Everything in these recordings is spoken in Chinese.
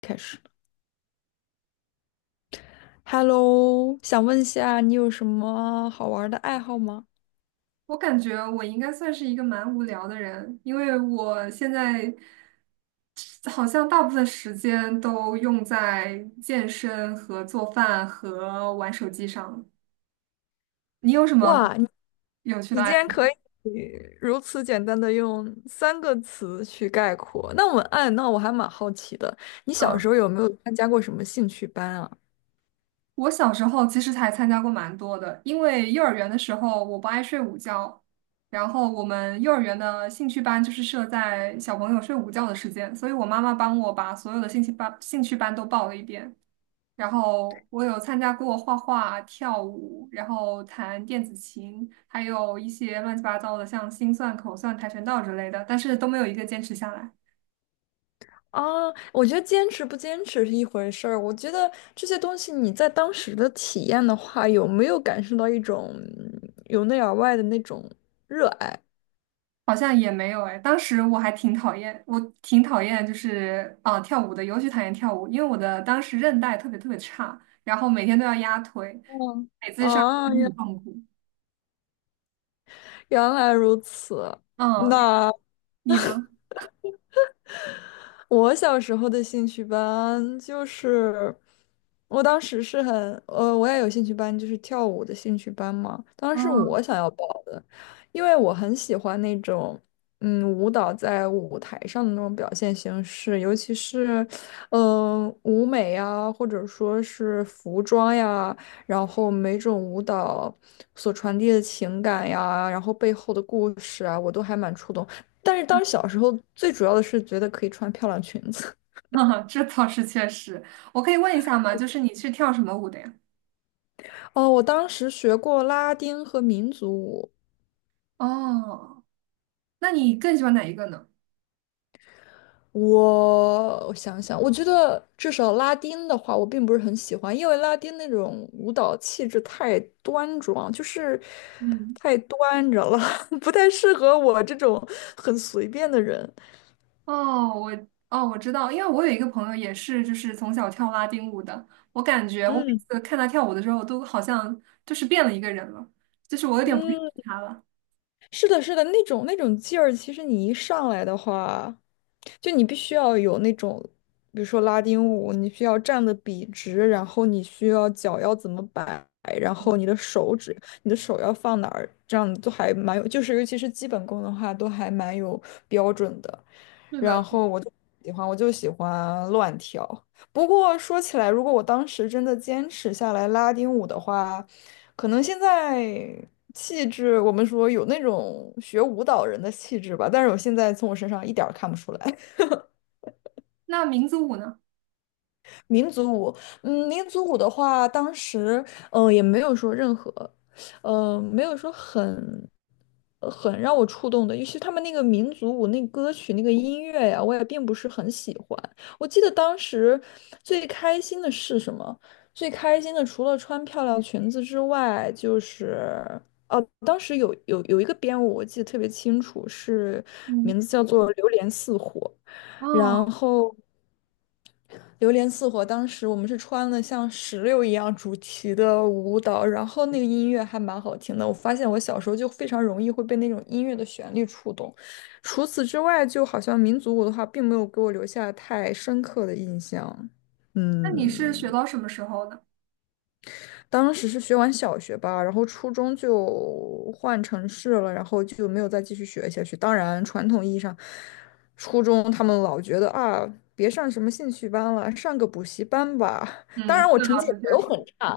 开始。Hello，想问一下，你有什么好玩儿的爱好吗？我感觉我应该算是一个蛮无聊的人，因为我现在好像大部分时间都用在健身和做饭和玩手机上。你有什么哇，你有趣你的爱竟好？然可以如此简单的用三个词去概括，那我哎，那我还蛮好奇的，你小时嗯，候有没有参加过什么兴趣班啊？我小时候其实还参加过蛮多的，因为幼儿园的时候我不爱睡午觉，然后我们幼儿园的兴趣班就是设在小朋友睡午觉的时间，所以我妈妈帮我把所有的兴趣班都报了一遍。然后我有参加过画画、跳舞，然后弹电子琴，还有一些乱七八糟的，像心算、口算、跆拳道之类的，但是都没有一个坚持下来，啊，我觉得坚持不坚持是一回事儿，我觉得这些东西你在当时的体验的话，有没有感受到一种由内而外的那种热爱？好像也没有哎。当时我还挺讨厌，我挺讨厌就是啊、跳舞的，尤其讨厌跳舞，因为我的当时韧带特别差，然后每天都要压腿，嗯，啊，原很痛苦。原来如此。嗯，那。你呢？我小时候的兴趣班就是，我当时是很，我也有兴趣班，就是跳舞的兴趣班嘛。当时嗯，我想要报的，因为我很喜欢那种，嗯，舞蹈在舞台上的那种表现形式，尤其是，嗯、舞美呀，或者说是服装呀，然后每种舞蹈所传递的情感呀，然后背后的故事啊，我都还蛮触动。但是当时小时候最主要的是觉得可以穿漂亮裙子。这倒是确实。我可以问一下吗？就是你是跳什么舞的呀？哦，我当时学过拉丁和民族舞。哦，那你更喜欢哪一个呢？我想想，我觉得至少拉丁的话，我并不是很喜欢，因为拉丁那种舞蹈气质太端庄，就是嗯，太端着了，不太适合我这种很随便的人。我知道，因为我有一个朋友也是，就是从小跳拉丁舞的。我感觉我每嗯次看他跳舞的时候，都好像就是变了一个人了，就是我有点不认嗯，识他了。是的，是的，那种那种劲儿，其实你一上来的话，就你必须要有那种，比如说拉丁舞，你需要站的笔直，然后你需要脚要怎么摆，然后你的手指，你的手要放哪儿，这样都还蛮有，就是尤其是基本功的话，都还蛮有标准的。是然的，后我就喜欢，我就喜欢乱跳。不过说起来，如果我当时真的坚持下来拉丁舞的话，可能现在气质，我们说有那种学舞蹈人的气质吧，但是我现在从我身上一点儿看不出来。那民族舞呢？民族舞，嗯，民族舞的话，当时嗯，也没有说任何，没有说很很让我触动的，尤其他们那个民族舞那歌曲那个音乐呀，我也并不是很喜欢。我记得当时最开心的是什么？最开心的除了穿漂亮裙子之外，就是哦，当时有一个编舞，我记得特别清楚，是嗯，名字叫做《榴莲似火》。哦，然后榴莲似火，当时我们是穿了像石榴一样主题的舞蹈，然后那个音乐还蛮好听的。我发现我小时候就非常容易会被那种音乐的旋律触动。除此之外，就好像民族舞的话，并没有给我留下太深刻的印象。那你是学嗯。到什么时候呢？当时是学完小学吧，然后初中就换城市了，然后就没有再继续学下去。当然，传统意义上，初中他们老觉得啊，别上什么兴趣班了，上个补习班吧。当然，嗯，我这成倒绩也是没确有实，很差，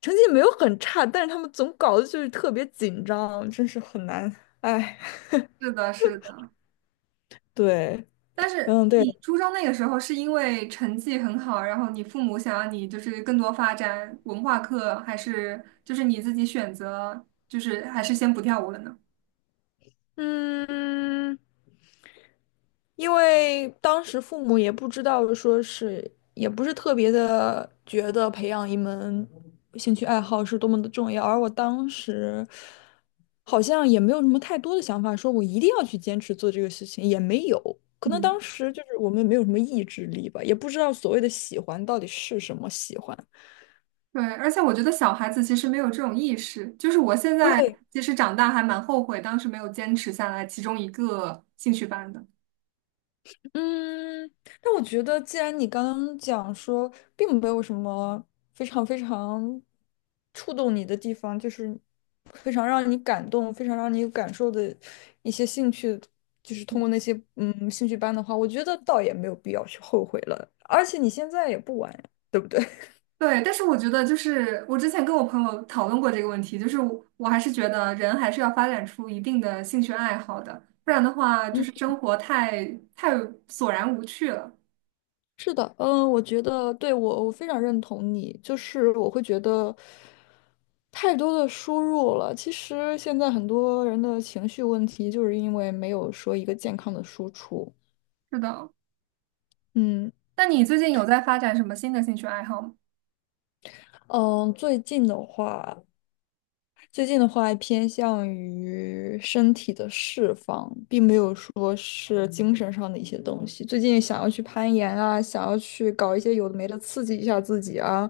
成绩也没有很差，但是他们总搞得就是特别紧张，真是很难。哎，是的，是的。对，但是嗯，对。你初中那个时候是因为成绩很好，然后你父母想让你就是更多发展文化课，还是就是你自己选择，就是还是先不跳舞了呢？嗯，因为当时父母也不知道，说是也不是特别的觉得培养一门兴趣爱好是多么的重要，而我当时好像也没有什么太多的想法，说我一定要去坚持做这个事情，也没有。可能嗯，当时就是我们没有什么意志力吧，也不知道所谓的喜欢到底是什么喜欢。对，而且我觉得小孩子其实没有这种意识，就是我现在对，其实长大还蛮后悔当时没有坚持下来其中一个兴趣班的。嗯，但我觉得，既然你刚刚讲说，并没有什么非常非常触动你的地方，就是非常让你感动、非常让你有感受的一些兴趣，就是通过那些兴趣班的话，我觉得倒也没有必要去后悔了。而且你现在也不晚呀，对不对？对，但是我觉得就是我之前跟我朋友讨论过这个问题，就是我还是觉得人还是要发展出一定的兴趣爱好的，不然的话 就嗯。是生活太索然无趣了。是的，嗯，我觉得对，我非常认同你，就是我会觉得太多的输入了。其实现在很多人的情绪问题，就是因为没有说一个健康的输出。是的，嗯那你最近有在发展什么新的兴趣爱好吗？嗯，最近的话，最近的话偏向于身体的释放，并没有说是精神上的一些东西。最近想要去攀岩啊，想要去搞一些有的没的刺激一下自己啊，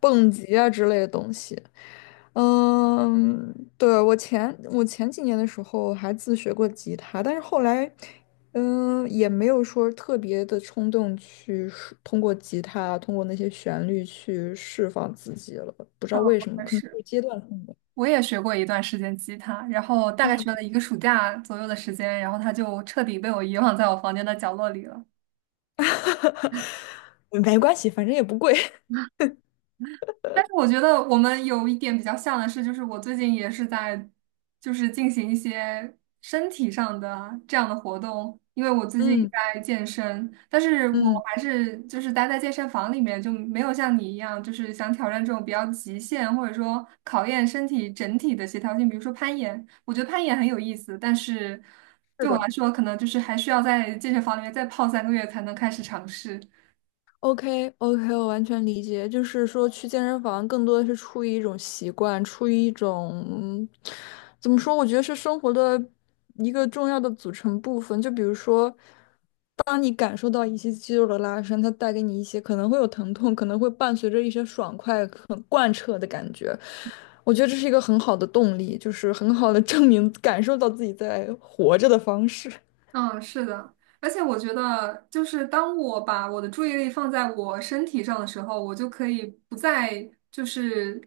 蹦极啊之类的东西。嗯，对，我前几年的时候还自学过吉他，但是后来，嗯，也没有说特别的冲动去释通过吉他，通过那些旋律去释放自己了。不知嗯，道为我什么，也可能是。是阶段性的。我也学过一段时间吉他，然后大概学了一个暑假左右的时间，然后它就彻底被我遗忘在我房间的角落里了。没关系，反正也不贵。但是我觉得我们有一点比较像的是，就是我最近也是在，就是进行一些身体上的这样的活动，因为我 最近嗯在健身，但是我嗯，还是就是待在健身房里面，就没有像你一样，就是想挑战这种比较极限，或者说考验身体整体的协调性，比如说攀岩，我觉得攀岩很有意思，但是是对我的来说，可能就是还需要在健身房里面再泡三个月才能开始尝试。，OK OK,我完全理解。就是说，去健身房更多的是出于一种习惯，出于一种嗯怎么说？我觉得是生活的一个重要的组成部分。就比如说，当你感受到一些肌肉的拉伸，它带给你一些可能会有疼痛，可能会伴随着一些爽快、很贯彻的感觉。我觉得这是一个很好的动力，就是很好的 证明感受到自己在活着的方式。嗯，是的，而且我觉得，就是当我把我的注意力放在我身体上的时候，我就可以不再就是，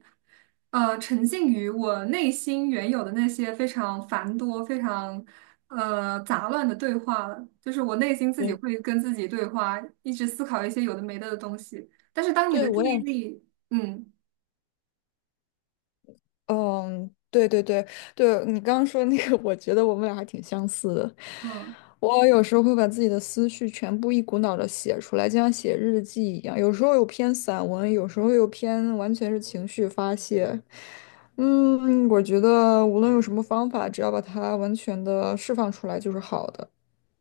沉浸于我内心原有的那些非常繁多、非常杂乱的对话了。就是我内心自己对。会跟自己对话，一直思考一些有的没的的东西。但是当你的对，注我意也，力，嗯。嗯，对对对对，你刚刚说那个，我觉得我们俩还挺相似的。嗯，我有时候会把自己的思绪全部一股脑的写出来，就像写日记一样。有时候又偏散文，有时候又偏完全是情绪发泄。嗯，我觉得无论用什么方法，只要把它完全的释放出来就是好的。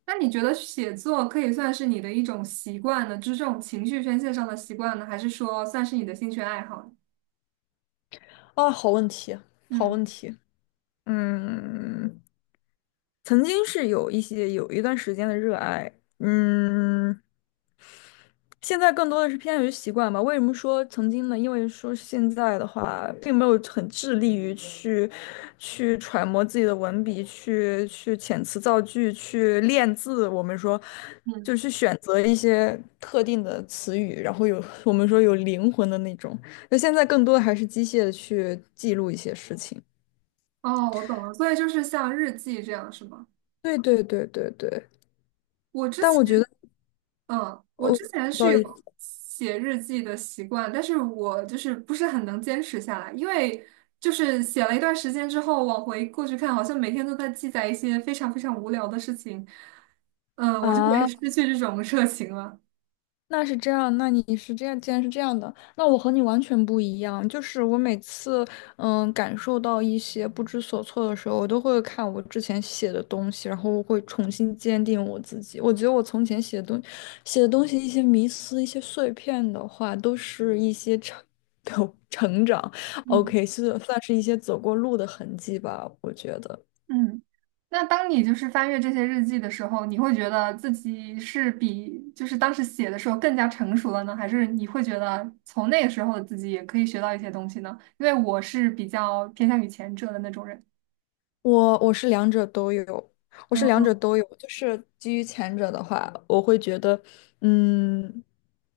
那你觉得写作可以算是你的一种习惯呢？就是这种情绪宣泄上的习惯呢，还是说算是你的兴趣爱好呢？啊，好问题，好嗯，问题。嗯，曾经是有一些有一段时间的热爱，嗯。现在更多的是偏向于习惯吧。为什么说曾经呢？因为说现在的话，并没有很致力于去揣摩自己的文笔，去遣词造句，去练字。我们说，嗯，就是去选择一些特定的词语，然后有我们说有灵魂的那种。那现在更多的还是机械的去记录一些事情。哦，我懂了，所以就是像日记这样是吗？对。我之但我觉前，得，嗯，我哦，之前不是好意有思写日记的习惯，但是我就是不是很能坚持下来，因为就是写了一段时间之后，往回过去看，好像每天都在记载一些非常无聊的事情，嗯，我就会啊。失去这种热情了。那是这样，那你是这样，既然是这样的，那我和你完全不一样。就是我每次，嗯，感受到一些不知所措的时候，我都会看我之前写的东西，然后我会重新坚定我自己。我觉得我从前写的东西，一些迷思、一些碎片的话，都是一些成 成长。嗯， OK,是算是一些走过路的痕迹吧，我觉得。嗯，那当你就是翻阅这些日记的时候，你会觉得自己是比就是当时写的时候更加成熟了呢，还是你会觉得从那个时候的自己也可以学到一些东西呢？因为我是比较偏向于前者的那种人，我我是两者都有，我是两嗯，者都有。就是基于前者的话，我会觉得，嗯，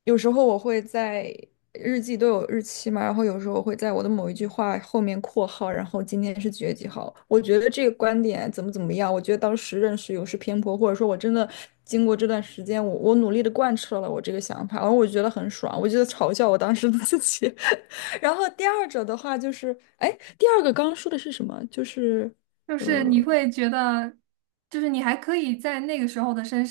有时候我会在日记都有日期嘛，然后有时候我会在我的某一句话后面括号，然后今天是几月几号。我觉得这个观点怎么怎么样，我觉得当时认识有失偏颇，或者说我真的经过这段时间，我努力的贯彻了我这个想法，然后我觉得很爽，我觉得嘲笑我当时的自己。然后第二者的话就是，哎，第二个刚刚说的是什么？就是。就是你呃，会觉得，就是你还可以在那个时候的身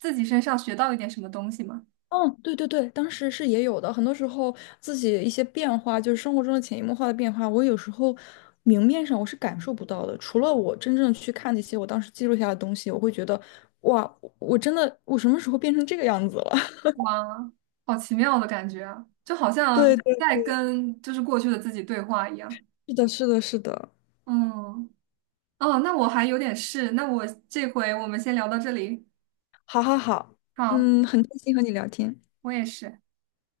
自己身上学到一点什么东西吗？嗯，对对对，当时是也有的。很多时候自己一些变化，就是生活中的潜移默化的变化，我有时候明面上我是感受不到的。除了我真正去看那些我当时记录下的东西，我会觉得，哇，我真的我什么时候变成这个样子了？哇，好奇妙的感觉啊，就好像对对，在跟就是过去的自己对话一样。是的，是的，是的。嗯。哦，那我还有点事，那我这回我们先聊到这里。好好好，好，嗯，很开心和你聊天。我也是。